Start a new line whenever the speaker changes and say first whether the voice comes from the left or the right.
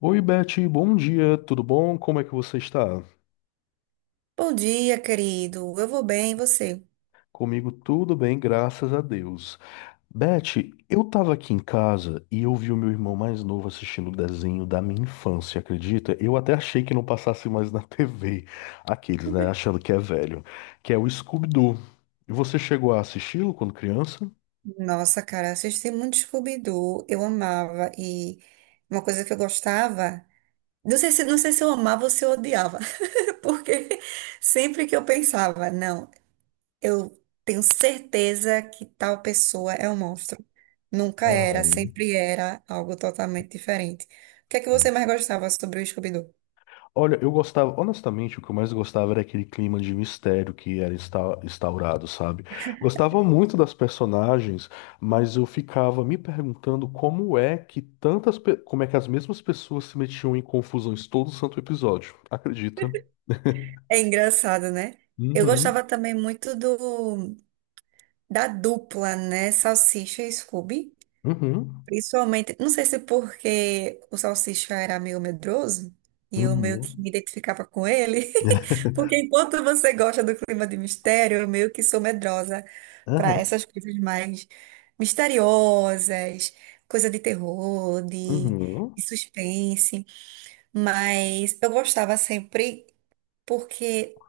left: Oi, Beth, bom dia, tudo bom? Como é que você está?
right: Bom dia, querido. Eu vou bem, e você?
left: Comigo tudo bem, graças a Deus. Beth, eu estava aqui em casa e eu vi o meu irmão mais novo assistindo o desenho da minha infância, acredita? Eu até achei que não passasse mais na TV, aqueles, né, achando que é velho, que é o Scooby-Doo. E você chegou a assisti-lo quando criança?
right: Nossa, cara, assisti muito Scooby-Doo. Eu amava e uma coisa que eu gostava, não sei se eu amava ou se eu odiava, porque sempre que eu pensava, não, eu tenho certeza que tal pessoa é um monstro. Nunca era,
left: Aham.
right: sempre era algo totalmente diferente. O que é que você mais gostava sobre o Scooby-Doo?
left: Olha, eu gostava, honestamente, o que eu mais gostava era aquele clima de mistério que era instaurado, sabe? Gostava muito das personagens, mas eu ficava me perguntando como é que como é que as mesmas pessoas se metiam em confusões todo santo episódio. Acredita?
right: É engraçado, né? Eu
left: Uhum,
right: gostava também muito do da dupla, né? Salsicha e Scooby.
left: uhum,
right: Principalmente, não sei se porque o Salsicha era meio medroso e eu meio que
left: uhum,
right: me identificava com ele, porque enquanto você gosta do clima de mistério, eu meio que sou medrosa para
left: aham,
right: essas coisas mais misteriosas, coisa de terror,
left: uhum.
right: de suspense, mas eu gostava sempre porque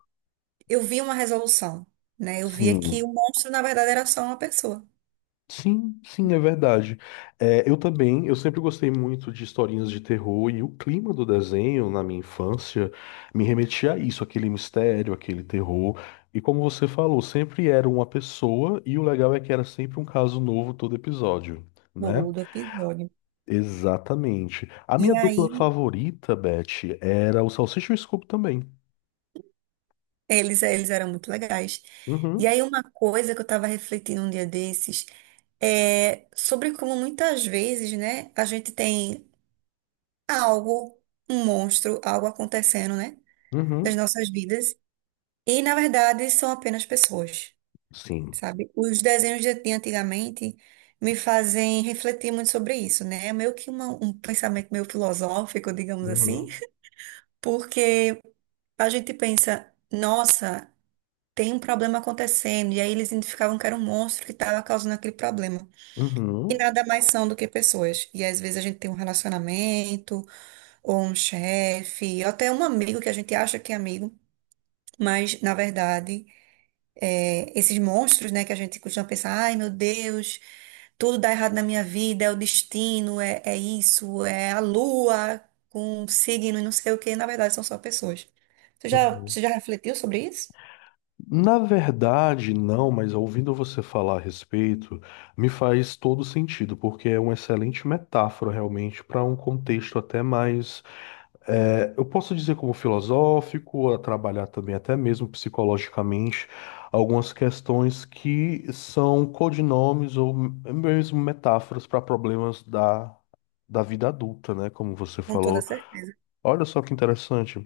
right: eu via uma resolução, né? Eu via que
left: Sim.
right: o monstro, na verdade, era só uma pessoa.
left: Sim, sim, é verdade. É, eu também, eu sempre gostei muito de historinhas de terror e o clima do desenho na minha infância me remetia a isso, aquele mistério, aquele terror. E como você falou, sempre era uma pessoa e o legal é que era sempre um caso novo todo episódio, né?
right: Todo episódio.
left: Exatamente. A minha
right: E
left: dupla
right: aí.
left: favorita, Beth, era o Salsicha e o Scooby também.
right: Eles, eles eram muito legais. E
left: Uhum,
right: aí, uma coisa que eu estava refletindo um dia desses é sobre como muitas vezes, né, a gente tem algo, um monstro, algo acontecendo, né, nas
left: uhum,
right: nossas vidas. E, na verdade, são apenas pessoas,
left: sim.
right: sabe? Os desenhos de antigamente me fazem refletir muito sobre isso, né? É meio que um pensamento meio filosófico, digamos assim,
left: Uhum,
right: porque a gente pensa. Nossa, tem um problema acontecendo, e aí eles identificavam que era um monstro que estava causando aquele problema. E
left: uhum,
right: nada mais são do que pessoas. E às vezes a gente tem um relacionamento, ou um chefe, ou até um amigo que a gente acha que é amigo, mas na verdade, esses monstros, né, que a gente costuma pensar, ai meu Deus, tudo dá errado na minha vida, é o destino, é isso, é a lua com um signo e não sei o que, na verdade são só pessoas.
left: uhum.
right: Você já refletiu sobre isso?
left: Na verdade, não, mas ouvindo você falar a respeito, me faz todo sentido, porque é uma excelente metáfora realmente para um contexto até mais, eu posso dizer como filosófico, a trabalhar também até mesmo psicologicamente algumas questões que são codinomes ou mesmo metáforas para problemas da vida adulta, né? Como você
right: Com toda
left: falou.
right: certeza.
left: Olha só que interessante.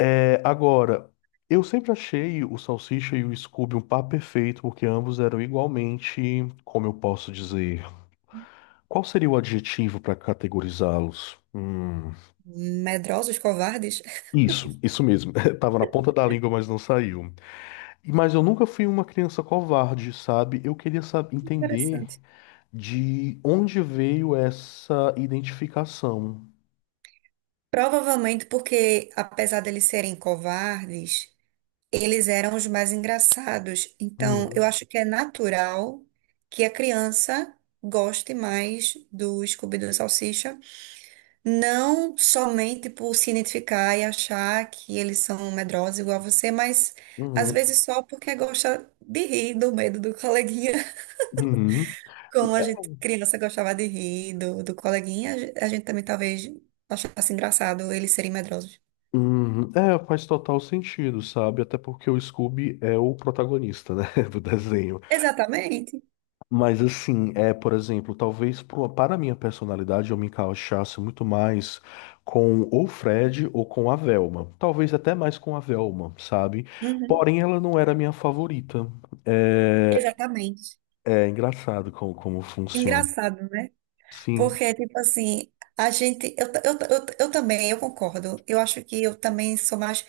left: É, agora, eu sempre achei o Salsicha e o Scooby um par perfeito, porque ambos eram igualmente, como eu posso dizer, qual seria o adjetivo para categorizá-los?
right: Medrosos, covardes?
left: Isso, isso mesmo. Tava na ponta da língua, mas não saiu. Mas eu nunca fui uma criança covarde, sabe? Eu queria saber, entender
right: Interessante.
left: de onde veio essa identificação.
right: Provavelmente porque, apesar deles serem covardes, eles eram os mais engraçados. Então, eu
left: Uhum,
right: acho que é natural que a criança goste mais do Scooby-Doo e Salsicha, não somente por se identificar e achar que eles são medrosos igual a você, mas às
left: uhum,
right: vezes só porque gosta de rir do medo do coleguinha.
left: uhum.
right: Como a gente, criança, gostava de rir do coleguinha, a gente também talvez achasse engraçado eles serem medrosos.
left: Uhum. É, faz total sentido, sabe? Até porque o Scooby é o protagonista, né, do desenho.
right: Exatamente.
left: Mas assim, é, por exemplo, para a minha personalidade eu me encaixasse muito mais com ou Fred ou com a Velma. Talvez até mais com a Velma, sabe?
right: Uhum.
left: Porém, ela não era a minha favorita. É,
right: Exatamente.
left: é engraçado como funciona.
right: Engraçado, né?
left: Sim.
right: Porque, tipo assim, a gente. Eu também, eu concordo. Eu acho que eu também sou mais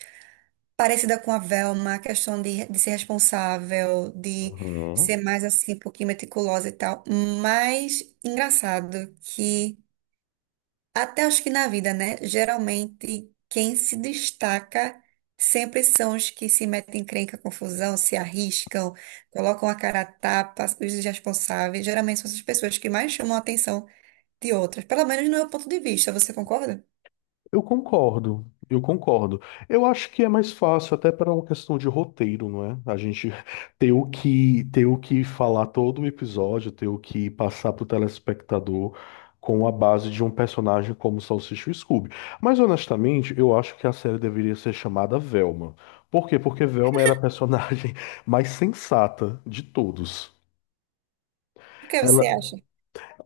right: parecida com a Velma, a questão de ser responsável, de ser
left: Uhum.
right: mais assim, um pouquinho meticulosa e tal. Mas engraçado que. Até acho que na vida, né? Geralmente, quem se destaca sempre são os que se metem em encrenca, confusão, se arriscam, colocam a cara a tapa, os irresponsáveis. Geralmente são essas pessoas que mais chamam a atenção de outras. Pelo menos no meu ponto de vista, você concorda?
left: Eu concordo, eu concordo. Eu acho que é mais fácil até para uma questão de roteiro, não é? A gente ter o que falar todo o episódio, ter o que passar para o telespectador com a base de um personagem como Salsicha e Scooby. Mas honestamente, eu acho que a série deveria ser chamada Velma. Por quê? Porque Velma era a personagem mais sensata de todos.
right: O que você acha?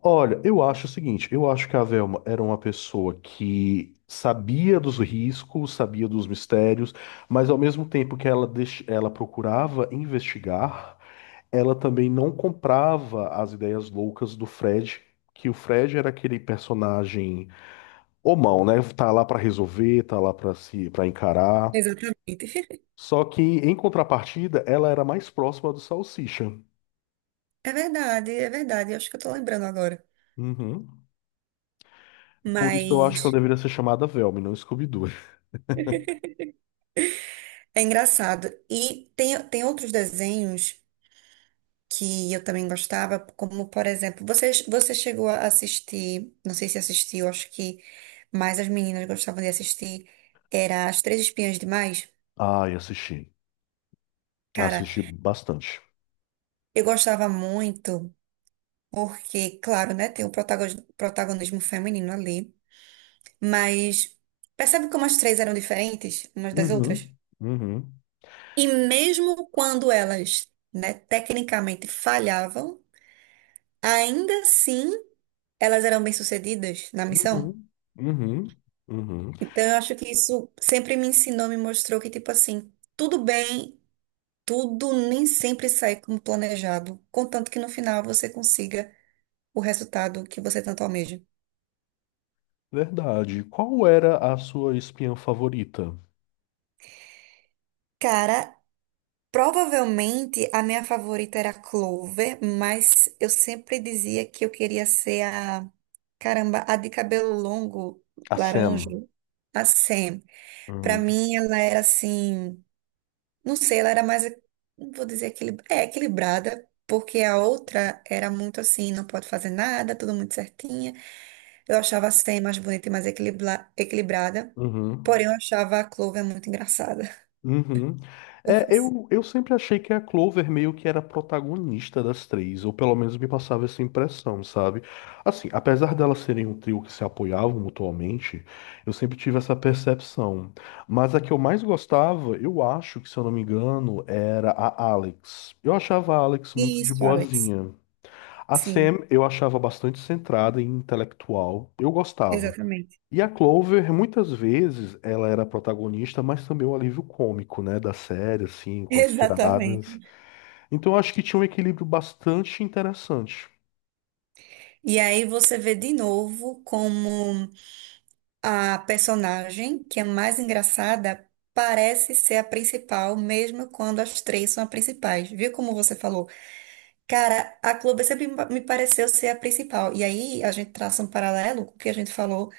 left: Olha, eu acho o seguinte, eu acho que a Velma era uma pessoa que sabia dos riscos, sabia dos mistérios, mas ao mesmo tempo que ela procurava investigar, ela também não comprava as ideias loucas do Fred, que o Fred era aquele personagem homão, né? Tá lá pra resolver, tá lá pra se para encarar.
right: Exatamente.
left: Só que em contrapartida, ela era mais próxima do Salsicha.
right: É verdade, é verdade. Eu acho que eu tô lembrando agora.
left: Uhum. Por isso eu acho que ela
right: Mas
left: deveria ser chamada Velma, e não Scooby-Doo.
right: é engraçado. E tem outros desenhos. Que eu também gostava, como por exemplo, você chegou a assistir, não sei se assistiu, acho que mais as meninas gostavam de assistir, era As Três Espiãs Demais.
left: Ai, assisti.
right: Cara,
left: Assisti bastante.
right: eu gostava muito, porque, claro, né, tem o protagonismo feminino ali, mas percebe como as três eram diferentes umas das outras?
left: Uhum, uhum,
right: E mesmo quando elas, né, tecnicamente falhavam, ainda assim elas eram bem-sucedidas na missão.
left: uhum, uhum, uhum.
right: Então, eu acho que isso sempre me ensinou, me mostrou que, tipo assim, tudo bem, tudo nem sempre sai como planejado, contanto que no final você consiga o resultado que você tanto almeja.
left: Verdade. Qual era a sua espiã favorita?
right: Cara, provavelmente a minha favorita era a Clover, mas eu sempre dizia que eu queria ser a, caramba, a de cabelo longo,
left: A
right: laranja,
left: Sam.
right: a Sam. Pra
left: Uhum,
right: mim, ela era assim. Não sei, ela era mais, não vou dizer equilibrada, porque a outra era muito assim, não pode fazer nada, tudo muito certinha. Eu achava a Sam mais bonita e mais equilibrada,
left: uhum.
right: porém eu achava a Clover muito engraçada,
left: Uhum. É,
right: confesso.
left: eu sempre achei que a Clover meio que era a protagonista das três, ou pelo menos me passava essa impressão, sabe? Assim, apesar delas serem um trio que se apoiavam mutuamente, eu sempre tive essa percepção. Mas a que eu mais gostava, eu acho que, se eu não me engano, era a Alex. Eu achava a Alex muito de
right: Isso, Alex.
left: boazinha. A
right: Sim,
left: Sam eu achava bastante centrada e intelectual. Eu gostava.
right: exatamente.
left: E a Clover, muitas vezes, ela era a protagonista, mas também o alívio cômico, né, da série, assim, com as
right: Exatamente.
left: tiradas. Então, eu acho que tinha um equilíbrio bastante interessante.
right: E aí você vê de novo como a personagem, que é mais engraçada, parece ser a principal, mesmo quando as três são as principais. Viu como você falou? Cara, a Globo sempre me pareceu ser a principal. E aí a gente traça um paralelo com o que a gente falou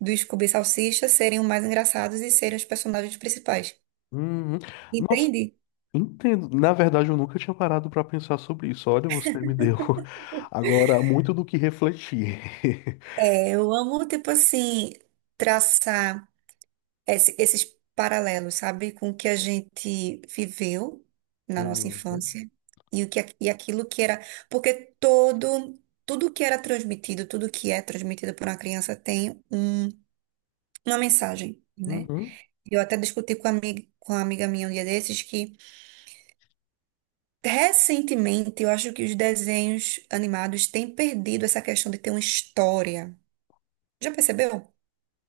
right: do Scooby e Salsicha serem os mais engraçados e serem os personagens principais.
left: Uhum. Nossa,
right: Entende?
left: entendo. Na verdade, eu nunca tinha parado para pensar sobre isso. Olha, você me deu agora muito do que refletir.
right: É, eu amo, tipo assim, traçar esses paralelos, sabe? Com o que a gente viveu na nossa
left: Uhum.
right: infância e, e aquilo que era. Porque tudo que era transmitido, tudo que é transmitido por uma criança tem um, uma mensagem. Né?
left: Uhum.
right: Eu até discuti com uma amiga minha um dia desses que, recentemente, eu acho que os desenhos animados têm perdido essa questão de ter uma história. Já percebeu?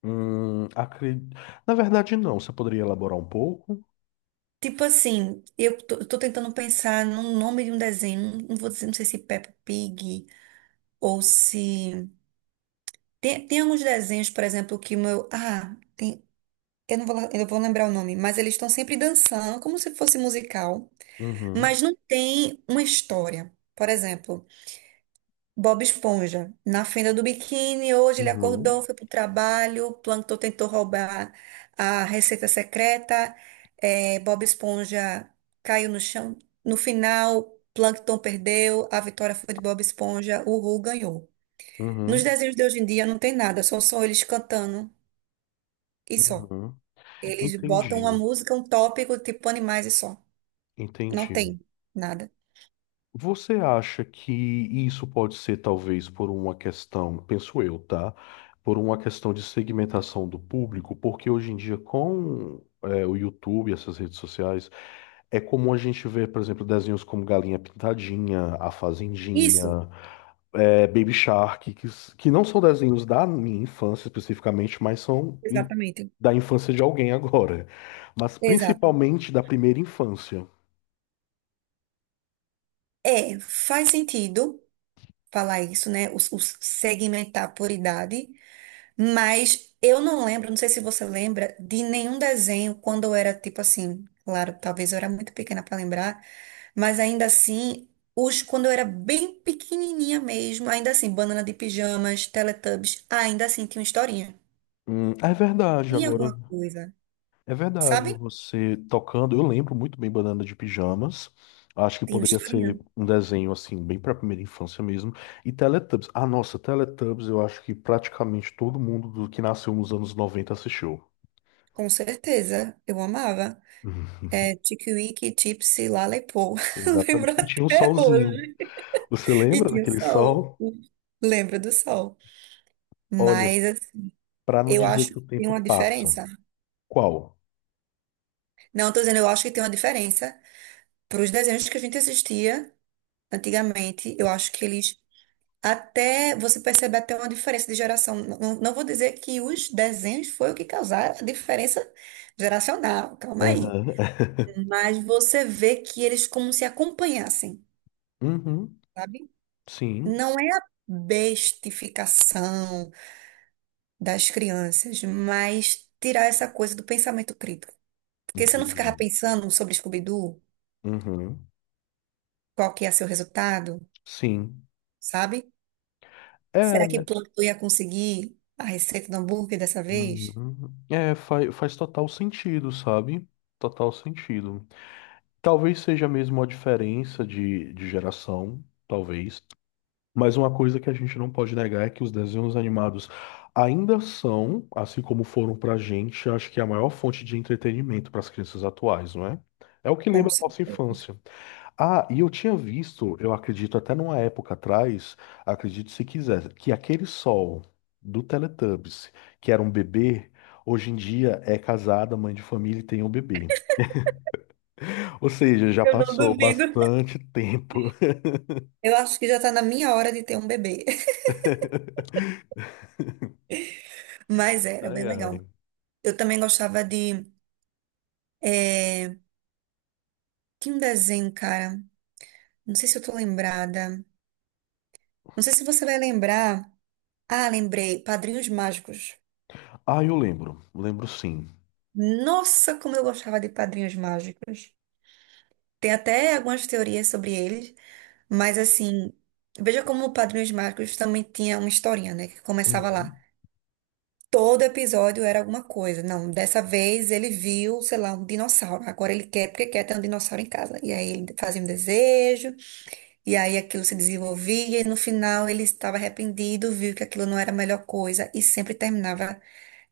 left: Hum, acre- Na verdade, não. Você poderia elaborar um pouco?
right: Tipo assim, eu tô tentando pensar no nome de um desenho, não vou dizer, não sei se Peppa Pig ou se... tem alguns desenhos, por exemplo, que o meu... Ah, tem, eu não vou, lá- eu vou lembrar o nome, mas eles estão sempre dançando, como se fosse musical,
left: Uhum.
right: mas não tem uma história. Por exemplo... Bob Esponja, na fenda do biquíni, hoje ele
left: Uhum.
right: acordou, foi pro trabalho, o Plankton tentou roubar a receita secreta, Bob Esponja caiu no chão. No final, Plankton perdeu, a vitória foi de Bob Esponja, o Ru ganhou. Nos
left: Uhum.
right: desenhos de hoje em dia não tem nada, são só eles cantando e só.
left: Uhum.
right: Eles botam uma
left: Entendi.
right: música, um tópico, tipo animais e só. Não
left: Entendi.
right: tem nada.
left: Você acha que isso pode ser talvez por uma questão, penso eu, tá? Por uma questão de segmentação do público, porque hoje em dia o YouTube, essas redes sociais, é comum a gente ver, por exemplo, desenhos como Galinha Pintadinha, A Fazendinha,
right: Isso,
left: Baby Shark, que não são desenhos da minha infância especificamente, mas
right: exatamente.
left: da infância de alguém agora, mas
right: Exato.
left: principalmente da primeira infância.
right: É, faz sentido. Falar isso, né? Os segmentar por idade, mas eu não lembro, não sei se você lembra, de nenhum desenho quando eu era tipo assim, claro, talvez eu era muito pequena para lembrar, mas ainda assim, os quando eu era bem pequenininha mesmo, ainda assim, Banana de Pijamas, Teletubbies, ainda assim tinha uma historinha,
left: É verdade,
right: tinha
left: agora.
right: alguma coisa,
left: É verdade,
right: sabe?
left: você tocando, eu lembro muito bem Banana de Pijamas. Acho que
right: Tinha uma
left: poderia
right: historinha.
left: ser um desenho assim, bem para a primeira infância mesmo. E Teletubbies. Ah, nossa, Teletubbies, eu acho que praticamente todo mundo do que nasceu nos anos noventa assistiu.
right: Com certeza, eu amava.
left: Uhum.
right: É, Tickwick, Tipsy, Lalepô. Lembro
left: Exatamente. E tinha um
right: até
left: solzinho.
right: hoje.
left: Você
right: E
left: lembra
right: tinha o
left: daquele
right: sol.
left: sol?
right: Lembra do sol.
left: Olha,
right: Mas assim,
left: para não
right: eu
left: dizer
right: acho
left: que
right: que
left: o
right: tem
left: tempo
right: uma
left: passa.
right: diferença.
left: Qual?
right: Não, tô dizendo, eu acho que tem uma diferença. Para os desenhos que a gente assistia antigamente, eu acho que eles até você percebe até uma diferença de geração. Não vou dizer que os desenhos foi o que causaram a diferença geracional, calma aí.
left: Aham.
right: Mas você vê que eles como se acompanhassem,
left: Uhum.
right: sabe?
left: Sim,
right: Não é a bestificação das crianças, mas tirar essa coisa do pensamento crítico. Porque você não
left: entendi.
right: ficava pensando sobre Scooby-Doo,
left: Uhum.
right: qual que ia ser o resultado,
left: Sim.
right: sabe? Será que
left: É.
right: Plantão ia conseguir a receita do hambúrguer dessa vez?
left: Uhum. É, faz total sentido, sabe? Total sentido. Talvez seja mesmo a diferença de geração, talvez. Mas uma coisa que a gente não pode negar é que os desenhos animados ainda são, assim como foram pra gente, acho que é a maior fonte de entretenimento para as crianças atuais, não é? É o que
right: Com
left: lembra a nossa
right: certeza.
left: infância. Ah, eu acredito até numa época atrás, acredito se quiser, que aquele sol do Teletubbies, que era um bebê, hoje em dia é casada, mãe de família e tem um bebê. Ou seja, já
right: Eu não
left: passou
right: duvido.
left: bastante tempo.
right: Eu acho que já está na minha hora de ter um bebê. Mas era
left: Ai,
right: bem legal.
left: ai.
right: Eu também gostava de. É, tem um desenho, cara. Não sei se eu tô lembrada. Não sei se você vai lembrar. Ah, lembrei. Padrinhos Mágicos.
left: Ah, eu lembro, lembro sim.
right: Nossa, como eu gostava de Padrinhos Mágicos. Tem até algumas teorias sobre eles, mas assim, veja como o Padrinhos Mágicos também tinha uma historinha, né? Que começava lá.
left: Uhum.
right: Todo episódio era alguma coisa. Não, dessa vez ele viu, sei lá, um dinossauro. Agora ele quer porque quer ter um dinossauro em casa. E aí ele fazia um desejo. E aí aquilo se desenvolvia e no final ele estava arrependido, viu que aquilo não era a melhor coisa e sempre terminava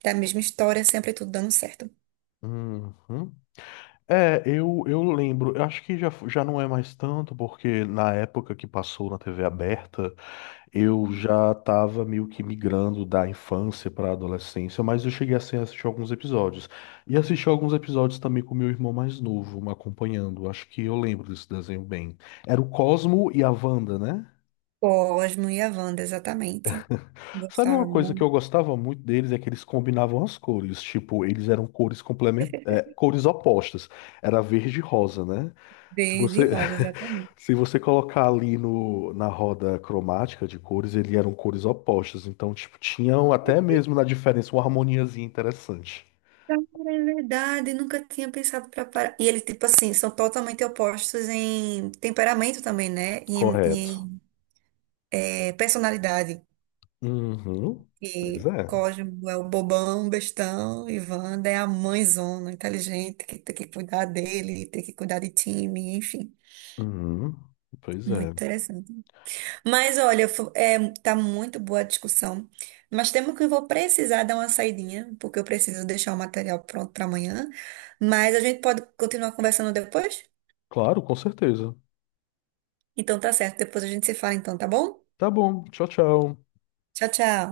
right: da mesma história, sempre tudo dando certo.
left: Uhum. É, eu lembro, eu acho que já não é mais tanto, porque na época que passou na TV aberta. Eu já estava meio que migrando da infância para a adolescência, mas eu cheguei assim, a assistir alguns episódios. E assisti alguns episódios também com meu irmão mais novo, me acompanhando. Acho que eu lembro desse desenho bem. Era o Cosmo e a Wanda, né?
right: Cosmo e a Wanda, exatamente.
left: Sabe uma
right: Gostava
left: coisa que
right: muito.
left: eu gostava muito deles é que eles combinavam as cores. Tipo, eles eram cores complement... é, cores opostas. Era verde e rosa, né? Se
right: Verde e
left: você,
right: rosa, exatamente.
left: se você colocar ali no, na roda cromática de cores, eles eram cores opostas. Então, tipo, tinham até mesmo na diferença uma harmoniazinha interessante.
right: Cara, é verdade, nunca tinha pensado pra parar. E eles, tipo assim, são totalmente opostos em temperamento também, né? E em, e
left: Correto.
right: em, eh, personalidade.
left: Uhum. Pois
right: E
left: é.
right: Cosmo é o bobão, bestão, e Wanda é a mãezona, inteligente, que tem que cuidar dele, tem que cuidar de time, enfim.
left: Uhum. Pois
right: Muito
left: é.
right: interessante. Mas olha, tá muito boa a discussão, mas temo que eu vou precisar dar uma saidinha, porque eu preciso deixar o material pronto para amanhã. Mas a gente pode continuar conversando depois?
left: Claro, com certeza.
right: Então tá certo, depois a gente se fala então, tá bom?
left: Tá bom. Tchau, tchau.
right: Tchau, tchau.